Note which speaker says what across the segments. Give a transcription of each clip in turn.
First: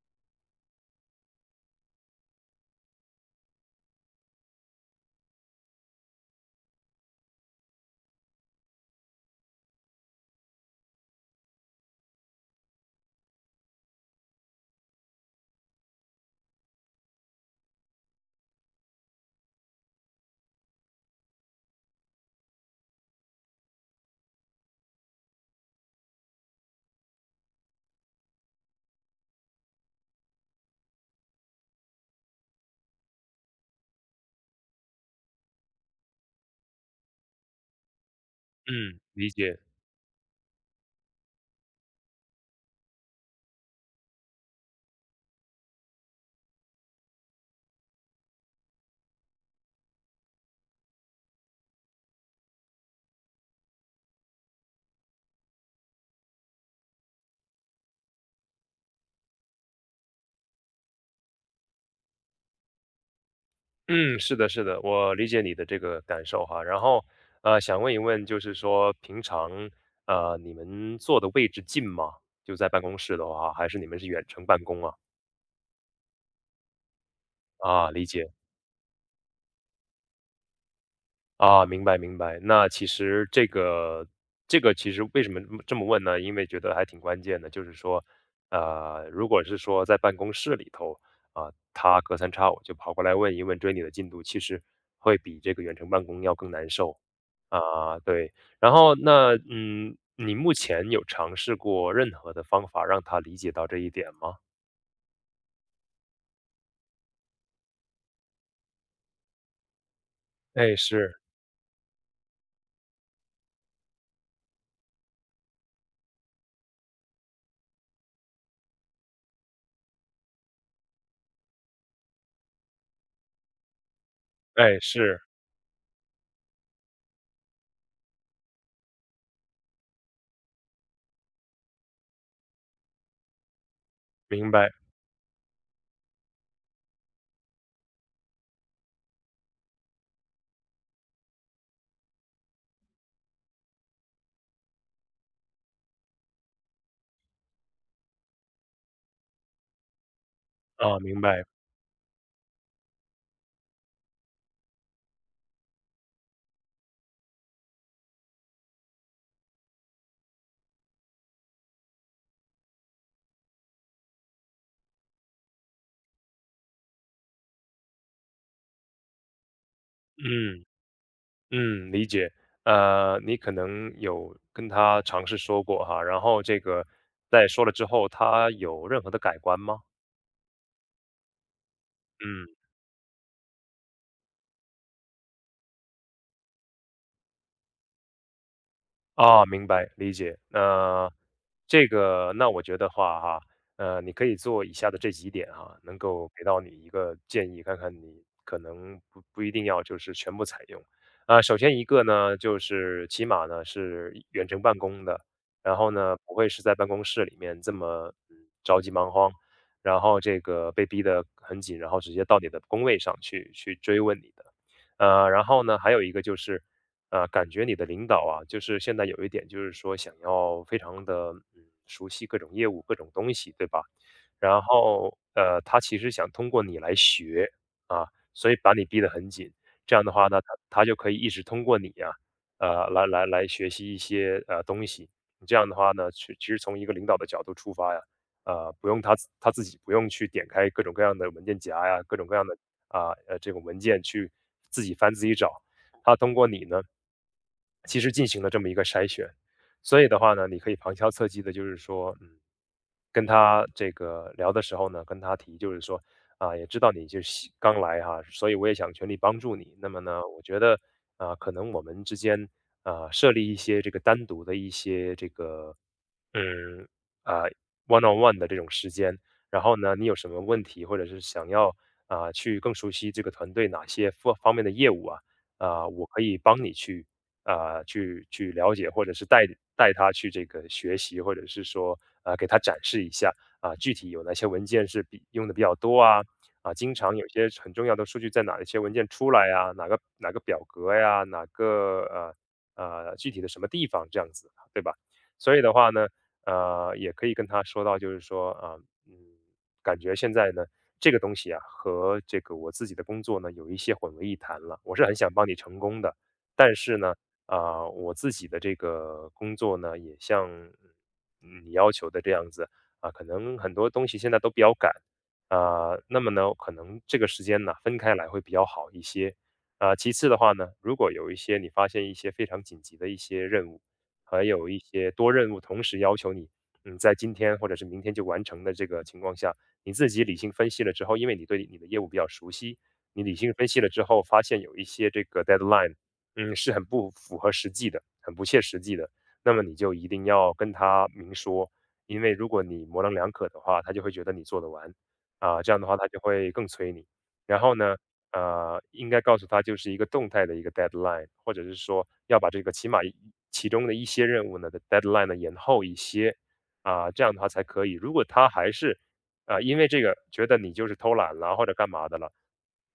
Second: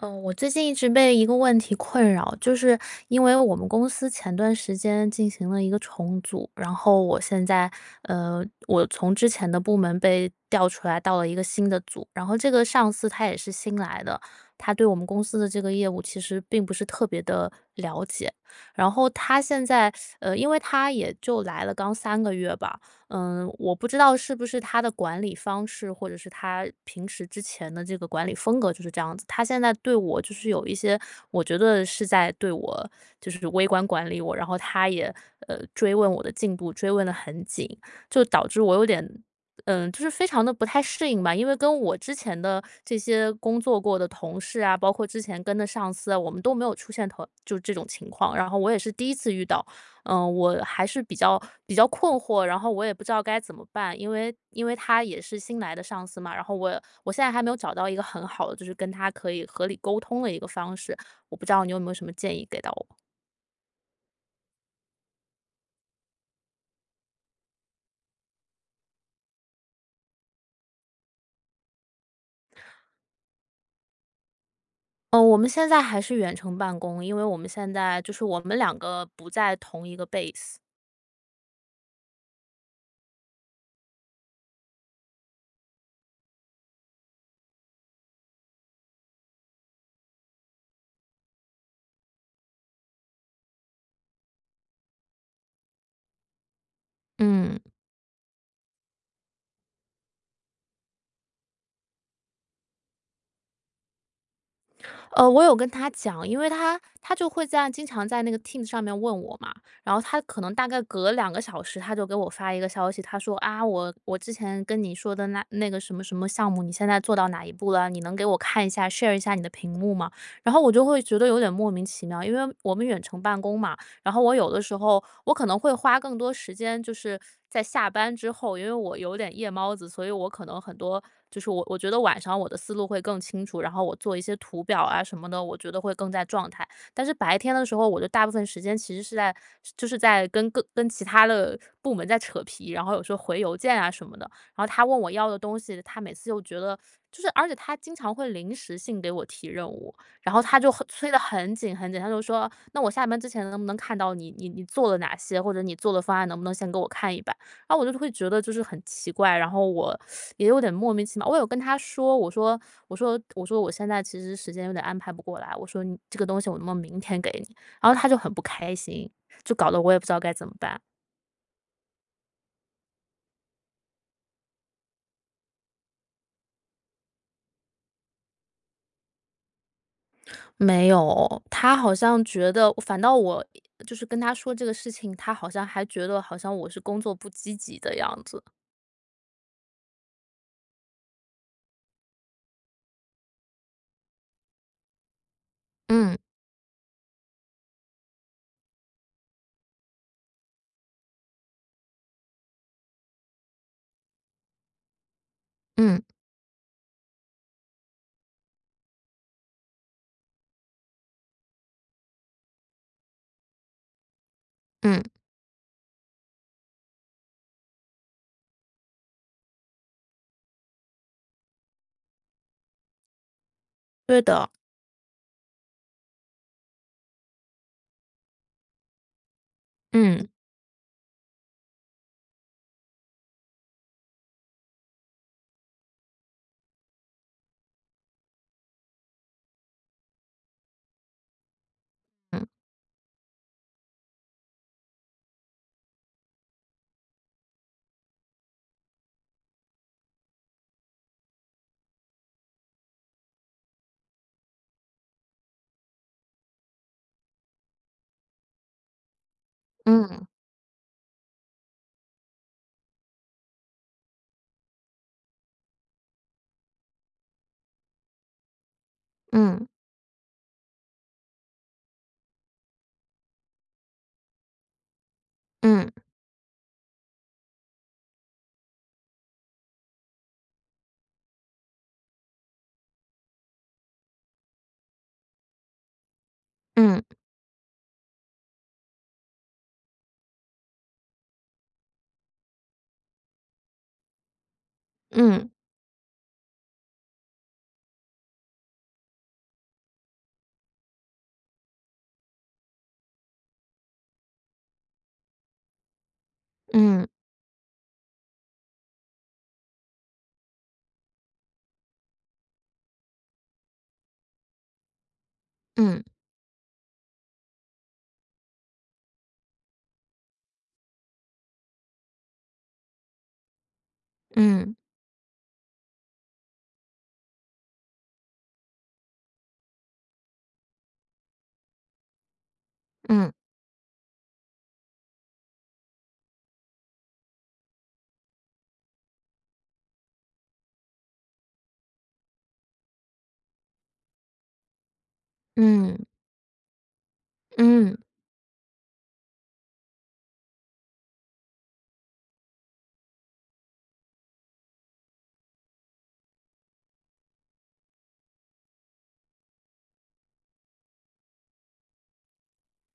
Speaker 1: 嗯，我最近一直被一个问题困扰，就是因为我们公司前段时间进行了一个重组，然后我现在，我从之前的部门被调出来到了一个新的组，然后这个上司他也是新来的，他对我们公司的这个业务其实并不是特别的了解。然后他现在，因为他也就来了刚3个月吧。我不知道是不是他的管理方式，或者是他平时之前的这个管理风格就是这样子。他现在对我就是有一些，我觉得是在对我就是微观管理我，然后他也追问我的进度，追问的很紧，就导致我有
Speaker 2: 嗯，
Speaker 1: 点。
Speaker 2: 理解。
Speaker 1: 就是非常的不太适应吧，因为跟我之前的这些工作过的同事啊，包括之前跟的上司啊，我们都没有出现同就这种情况，然后我也是第一次遇到。我还是比较困惑，然后我也不知道该怎么办，因为他也是新来的上司嘛，然后我现在还没有找到一个很好的，就是跟他可以合理沟通的一个方式，我不知道你有没有什么建议给到我？
Speaker 2: 嗯，是的，是的，我理解你的这个感受哈。然后，想问一问，就是说平常，你们坐的位置近吗？就在办公室的话，还是你们是远程办公啊？
Speaker 1: 嗯，我们现在还是远程办公，因为我们现
Speaker 2: 啊，
Speaker 1: 在
Speaker 2: 理
Speaker 1: 就是
Speaker 2: 解。
Speaker 1: 我们两个不在同一个 base。
Speaker 2: 啊，明白。那其实这个这个其实为什么这么问呢？因为觉得还挺关键的，就是说，呃，如果是说在办公室里头啊，他隔三差五就跑过来问一问追你的进度，其实会比这个远程办公要更难受
Speaker 1: 嗯。
Speaker 2: 啊。对，然后那嗯，你目前有尝试过任何的方法让他理解到这一点吗？
Speaker 1: 我有跟他讲，因为他就会在经常在那个 Teams 上面问我嘛，然后他可能大
Speaker 2: 哎，
Speaker 1: 概隔
Speaker 2: 是，
Speaker 1: 2个小时，他就给我发一个消息，他说啊，我之前跟你说的那个什么什么项目，你现在做到哪一步了？你能给我看一下，share 一下你的屏幕吗？然后我就会觉得有点莫名其妙，因为我们远程办公嘛，然后我有的时
Speaker 2: 哎，
Speaker 1: 候
Speaker 2: 是，
Speaker 1: 我可能会花更多时间，就是在下班之后，因为我有点夜猫子，所以我可能很多就是我觉得晚上我的思路会更清楚，然后我做一些
Speaker 2: 明
Speaker 1: 图
Speaker 2: 白
Speaker 1: 表啊什么的，我觉得会更在状态。但是白天的时候，我就大部分时间其实是在就是在跟其他的部门在扯皮，然后有时候回邮件啊什么的。然后他问我要的东西，他每次又觉得就是，而且他经常会临时性给我提任务，然后他就很
Speaker 2: 啊，
Speaker 1: 催得
Speaker 2: 明白，
Speaker 1: 很紧很紧，他就说：“那我下班之前能不能看到你做了哪些，或者你做的方案能不能先给我看一版？”然后我就会觉得就是很奇怪，然后我也有点莫名其妙。我有跟他说，我说我现在其实时间有点安排不过来，我说你这个东西我能不能明天给你？然后他就很不开心，就搞得我也不知道该怎么
Speaker 2: 嗯。
Speaker 1: 办。
Speaker 2: 嗯，理解。呃，你可能有跟他尝试说过哈，然后这个在说了之后，他有任何的改观吗？
Speaker 1: 没有，他好像
Speaker 2: 嗯。
Speaker 1: 觉得反倒我就是跟他说这个事情，他好像还觉得好像我是工作不积极的样子。
Speaker 2: 啊，明白，理解。那这个，那我觉得话哈，呃，你可以做以下的这几点哈，能
Speaker 1: 嗯
Speaker 2: 够给到你一个建议，看看你可能不一定要就是全部采用。啊、首先一个呢，就是起码呢是远程办公的，然后
Speaker 1: 嗯。
Speaker 2: 呢不会是在办公室里面这么嗯着急忙慌，然后这个被逼得很紧，然后直接到你的工位上去追问你的。
Speaker 1: 嗯。
Speaker 2: 呃，然后呢还有一个就是。呃，感觉你的领导啊，就是现在有一点就是说想要非常的嗯熟悉各种业务、各种东西，对吧？
Speaker 1: 对的。
Speaker 2: 然后呃，他其实想通过你来学啊，所以把你逼得很紧。这样的
Speaker 1: 嗯。
Speaker 2: 话呢，他就可以一直通过你啊，来学习一些呃东西。这样的话呢，其实从一个领导的角度出发呀，呃，不用他自己不用去点开各种各样的文件夹呀，各种各
Speaker 1: 嗯。
Speaker 2: 样的啊呃这种文件去自己翻自己找，他通过你呢，其实进行了这么一个筛选。所以的话呢，你可以旁敲侧击的，就是说，嗯，跟他这个聊的时候呢，跟他提，就是说，啊，也知道你就是新刚来哈，所以我也想全力帮助你。那么呢，
Speaker 1: 嗯。
Speaker 2: 我觉得啊，可能我们之间啊，设立一些这个单独的一些这个嗯，啊，one on one 的这种时间，然
Speaker 1: 嗯。
Speaker 2: 后呢，你有什么问题，或者是想要啊去更熟悉这个团队哪些方方面的业务啊，啊，
Speaker 1: 嗯。
Speaker 2: 我可以帮你去了解，或者是带带他去这个学习，或者是说啊给他展示一下啊，具体有哪些文件是比用的比较多啊啊，经
Speaker 1: 嗯。
Speaker 2: 常有些很重要的数据在哪一些文件出来啊，哪个表格呀，哪个呃呃具体的什么地方这样子，对吧？
Speaker 1: 嗯。
Speaker 2: 所以的话呢。呃，也可以跟他说到，就是说啊，嗯，感觉现在呢，这个东西啊，和这个我自己的工作呢，有一些混为一谈了。我是很想帮你成功的，但是
Speaker 1: 嗯。
Speaker 2: 呢，啊、我自己的这个工作呢，也像嗯你要求的这样子啊，可能很多东西现在都比较赶啊、
Speaker 1: 嗯。
Speaker 2: 那么呢，可能这个时间呢，分开来会比较好一些。啊，其次的话呢，如果有一些你发现一些非常紧急的一些任务，还
Speaker 1: 嗯。
Speaker 2: 有
Speaker 1: 嗯。
Speaker 2: 一些多任务同时要求你，嗯，在今天或者是明天就完成的这个情况下，你自己理性分析了之后，因为你对你的业务比较熟悉，你
Speaker 1: 嗯。
Speaker 2: 理性分析了之后，发现有一些这个 deadline,嗯，是很不符合实际的，很不切实际的，那么你就一定要跟他明说，因为如果你模棱两可的话，他就会觉得你做得完，啊，这样的
Speaker 1: 嗯。
Speaker 2: 话他就会更催你。然后
Speaker 1: 嗯。
Speaker 2: 呢，呃，应该告诉他就是一个动态的一个 deadline,或者是说要把这个起码一其中的一些任务呢的 deadline 呢延后一些，啊，这样的话才可以。如果他还是啊，因为这个觉得你就是偷懒了或者干嘛的了，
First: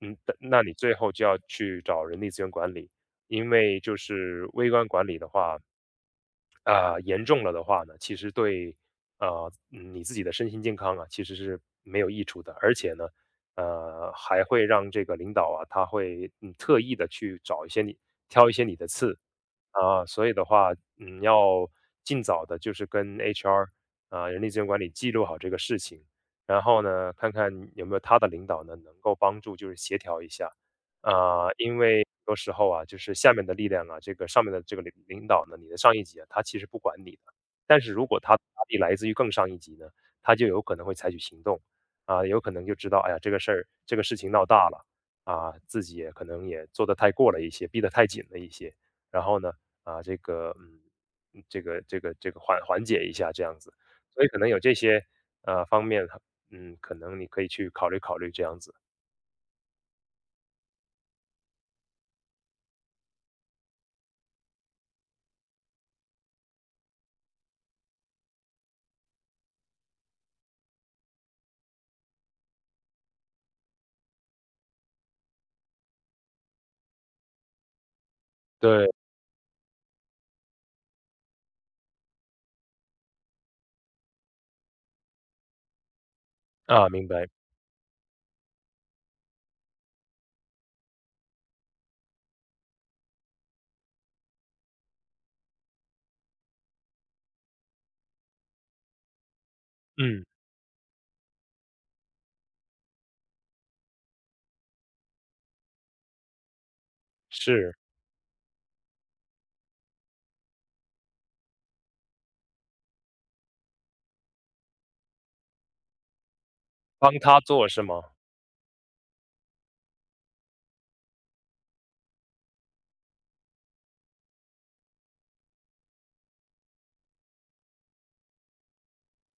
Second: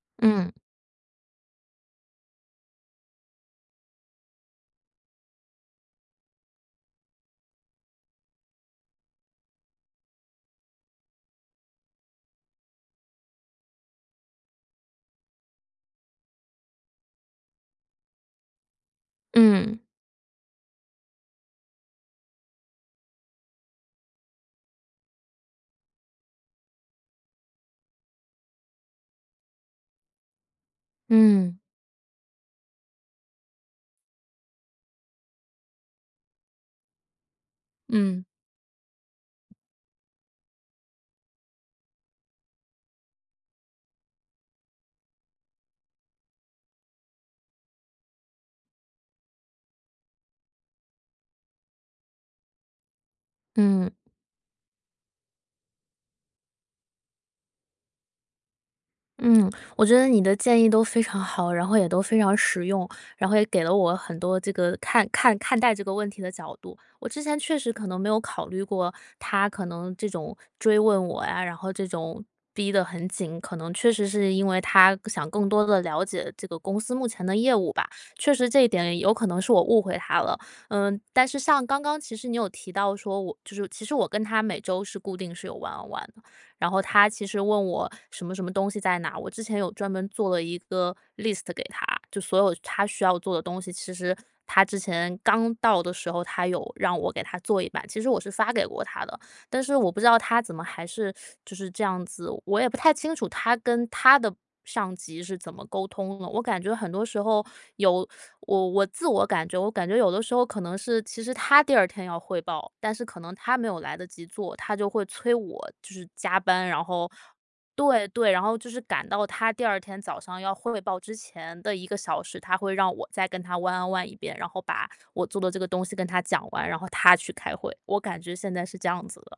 Speaker 2: 嗯，
Speaker 1: 嗯。
Speaker 2: 那你最后就要去找人力资源管理，因为就是微观管理的话，啊，严重了的话呢，其实对呃嗯你自己的身心健康啊，其实是没有益处的，而且呢，呃，还会让这个领导啊，他会嗯特意的去找一些你挑一些你的刺，
Speaker 1: 嗯。
Speaker 2: 啊，所以的话，嗯，要尽早的，就是跟 HR 啊，人力资源管理记录好这个事情，然后呢，看看有没有他的领导呢，能够帮助就是协调一下啊，
Speaker 1: 嗯。
Speaker 2: 因为很多时候啊，就是下面的力量啊，这个上面的这个领导呢，你的上一级啊，他其实不管你的，但是如果他的压力来自于更上一级呢，他就有可能会采取行动啊，有可能就知道，哎呀，这个事儿这个事情闹大了啊，自己也可能也做得太过了一些，逼得太紧了一些。然后呢，啊，这个嗯，嗯这个缓解一下这样子。
Speaker 1: 嗯。
Speaker 2: 所以可能有这些呃方面，嗯，可能你可以去考虑这样子。
Speaker 1: 嗯，我觉得你的建议都非常好，然后也都非常实用，然后也给了我很多这个看待这个问题的角度。我之前确实可能没有考虑过他可能这种追问我呀，然后这种逼得很紧，可能确实是因为他想更多的了解这个公司目前的业务吧。确实这一
Speaker 2: 对，
Speaker 1: 点有可能是我误会他了。嗯，但是像刚刚其实你有提到说我就是其实我跟他每周是固定是有玩 NEO， 然后
Speaker 2: 啊，
Speaker 1: 他
Speaker 2: 明
Speaker 1: 其
Speaker 2: 白，
Speaker 1: 实问我什么什么东西在哪，我之前有专门做了一个 list 给他，就所有他需要做的东西，其实他之前刚到的时候，他有让我给他做一版，其实我是发给过他的，但是我不知道
Speaker 2: 嗯，
Speaker 1: 他怎么还是就是这样子，我也不太清楚他跟他的上级是怎么沟通的。我感觉很多时候
Speaker 2: 是，
Speaker 1: 有我我感觉，我感觉有的时候可能是其实他第二天要汇报，但是可能他没有来得及做，他就会催我就是加班，然后
Speaker 2: 帮他做是吗？
Speaker 1: 对对，然后就是赶到他第二天早上要汇报之前的一个小时，他会让我再跟他 one on one 一遍，然后把我做的这个东西跟他讲完，然后他去开会。我感觉现在是这样子的。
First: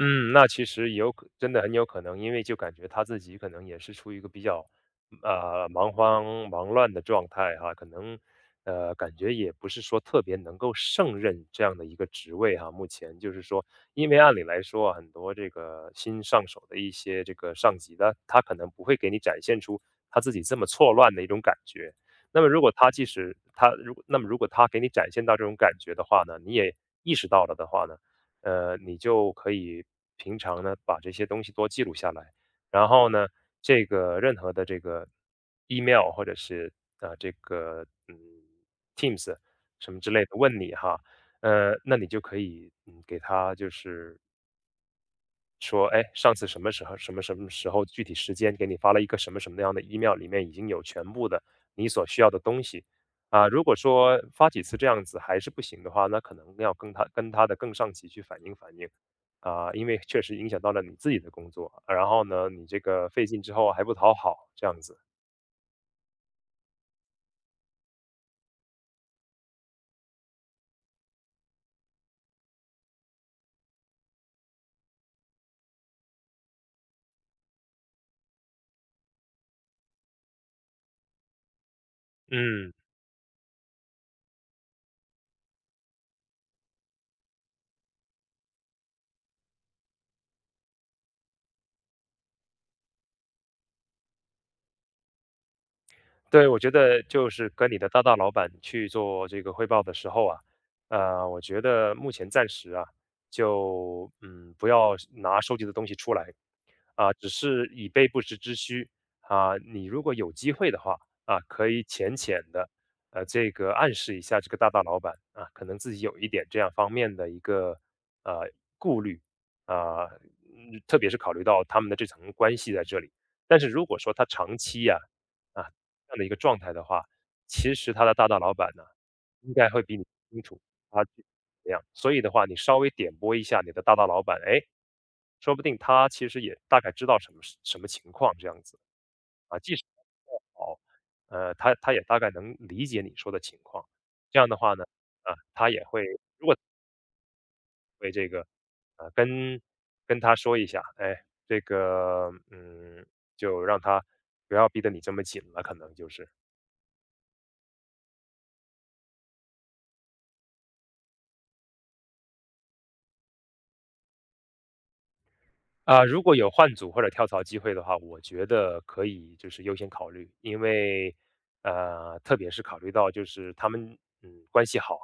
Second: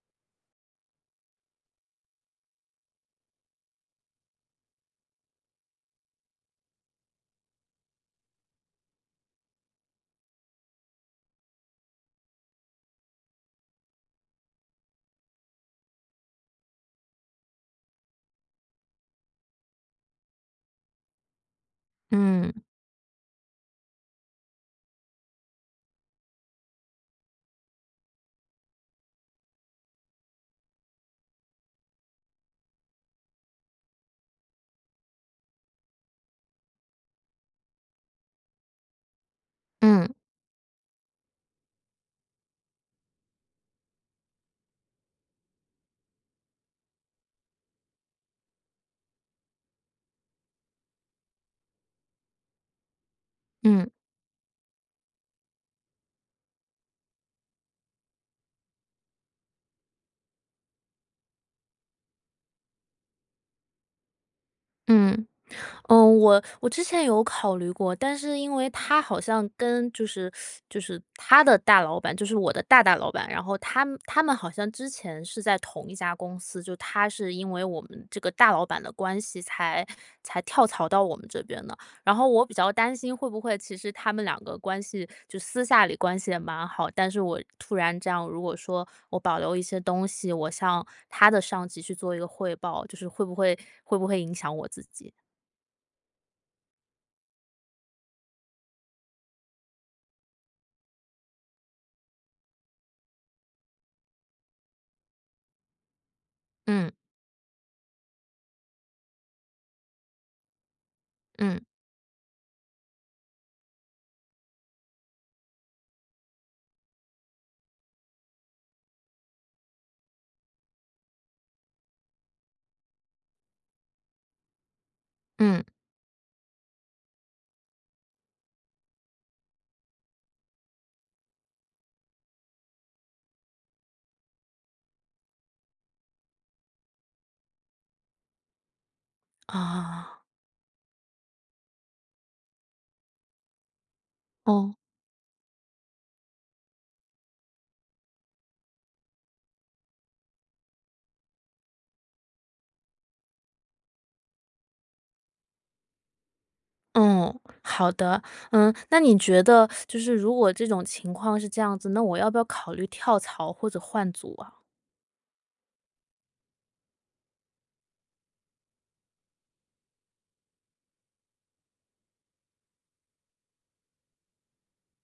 Speaker 2: 嗯，那其实也有可真的很有可能，因为就感觉他自己可能也是处于一个比较呃忙慌忙乱的状态哈，可能呃感觉也不是说特别能够胜任这样的一个职位哈。目前就是说，因为按理来说啊，很多这个新上手的一些这个上级的，他可能不会给你展现出他自己这么错乱的一种感觉。那么
Speaker 1: 嗯。
Speaker 2: 如果他即使他如果那么如果他给你展现到这种感觉的话呢，你也意识到了的话呢？呃，你就可以平常呢把这些东西多记录下来，然后呢，这个任何的这个 email 或者是啊、呃这个嗯 Teams 什么
Speaker 1: 嗯。
Speaker 2: 之类的问你哈，呃，那你就可以嗯给他就是说，哎，上次什么时候、什么什么时候，具体时间给你发了一个什么什么样的 email,里面已经有全部的你所需要的东西。啊，如果
Speaker 1: 嗯。
Speaker 2: 说发几次这样子还是不行的话，那可能要跟他的更上级去反映反映，啊，因为确实影响到了你自己的工作，然后呢，你这个费劲之后还不讨好，这样子，
Speaker 1: 嗯，我之前有考虑过，但是因为他好像跟就是他的大老板，就是我的大大老板，然后他们好像之前是在同一家公司，就他是因为我们这个大老板的关系才跳槽到我们这边的。然后我比较
Speaker 2: 嗯。
Speaker 1: 担心会不会其实他们两个关系就私下里关系也蛮好，但是我突然这样，如果说我保留一些东西，我向他的上级去做一个汇报，就是会不会影响我自己？
Speaker 2: 对，我觉得就是跟你的大大老板去做这个汇报的时候啊，呃，我觉得目前暂时啊，就嗯，不要拿收集的东西出来，
Speaker 1: 嗯。
Speaker 2: 啊，只是以备不时之需啊。你如果有机会的话啊，
Speaker 1: 嗯
Speaker 2: 可以浅浅的呃这个暗示一下这个大大老板啊，可能自己有一点这样方面的一个呃顾虑啊，嗯特别是考虑到他们的这层关系在这里。但是如果说他长期呀啊，
Speaker 1: 嗯。
Speaker 2: 这样的一个状态的话，其实他的大大老板呢。应该会比你清楚他具体怎么样。所以的话，你稍微点拨一下你的大大老板，哎，说不定他其实也大概知道什么是什么情况这样子。啊，即使
Speaker 1: 啊。
Speaker 2: 不好，呃，他他也大概能理解你说的情况。这样的
Speaker 1: 哦。
Speaker 2: 话呢，啊，他也会会这个，啊跟跟他说一下，哎，这个，嗯，就让他不要逼得你这么紧了，可能就是。
Speaker 1: 嗯。好的。那你觉得就是如果这种情况是这样子，那我要不要考虑跳槽或者换组啊？
Speaker 2: 啊，如果有换组或者跳槽机会的话，我觉得可以就是优先考虑，因为呃，特别是考虑到就是他们嗯关系好，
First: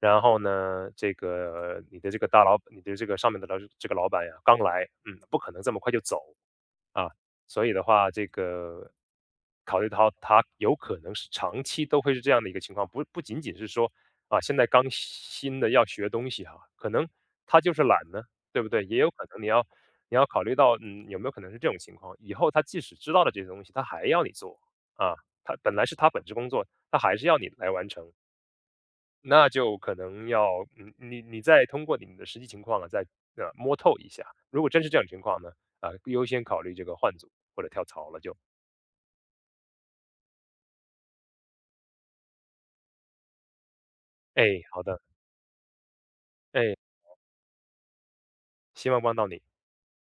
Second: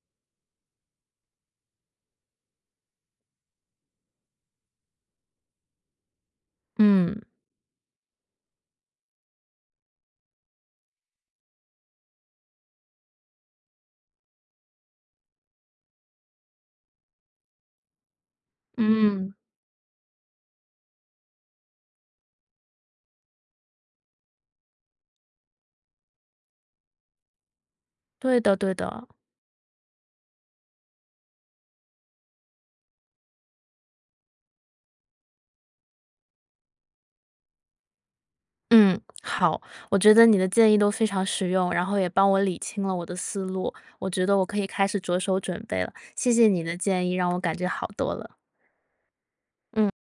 Speaker 2: 然后呢，这个你的这个大老，你的这个上面的老这个老板呀，刚来，嗯，不可能这么快就走，啊，
Speaker 1: 嗯
Speaker 2: 所以的话，这个考虑到他有可能是长期都会是这样的一个情况，不仅仅是说啊，现在刚新的要学东西哈，可能他就是懒呢，对不对？也有可
Speaker 1: 嗯。
Speaker 2: 能你要考虑到，嗯，有没有可能是这种情况？以后他即使知道了这些东西，他还要你做啊，他本来是他本职工作，他还是要你来完成
Speaker 1: 对的对的。
Speaker 2: 那就可能要嗯，你再通过你的实际情况啊，再呃摸透一下。如果真是这种情况呢，啊、优先考虑这个换组或者跳槽了就。
Speaker 1: 嗯。好。我觉得你的建议都非常实用，然后也帮我理清了我的思路，我觉得
Speaker 2: 哎，
Speaker 1: 我可以
Speaker 2: 好
Speaker 1: 开始
Speaker 2: 的，
Speaker 1: 着手准备了，谢谢你
Speaker 2: 哎，
Speaker 1: 的建议，让我感觉好多了。
Speaker 2: 希望帮到你。
Speaker 1: 嗯。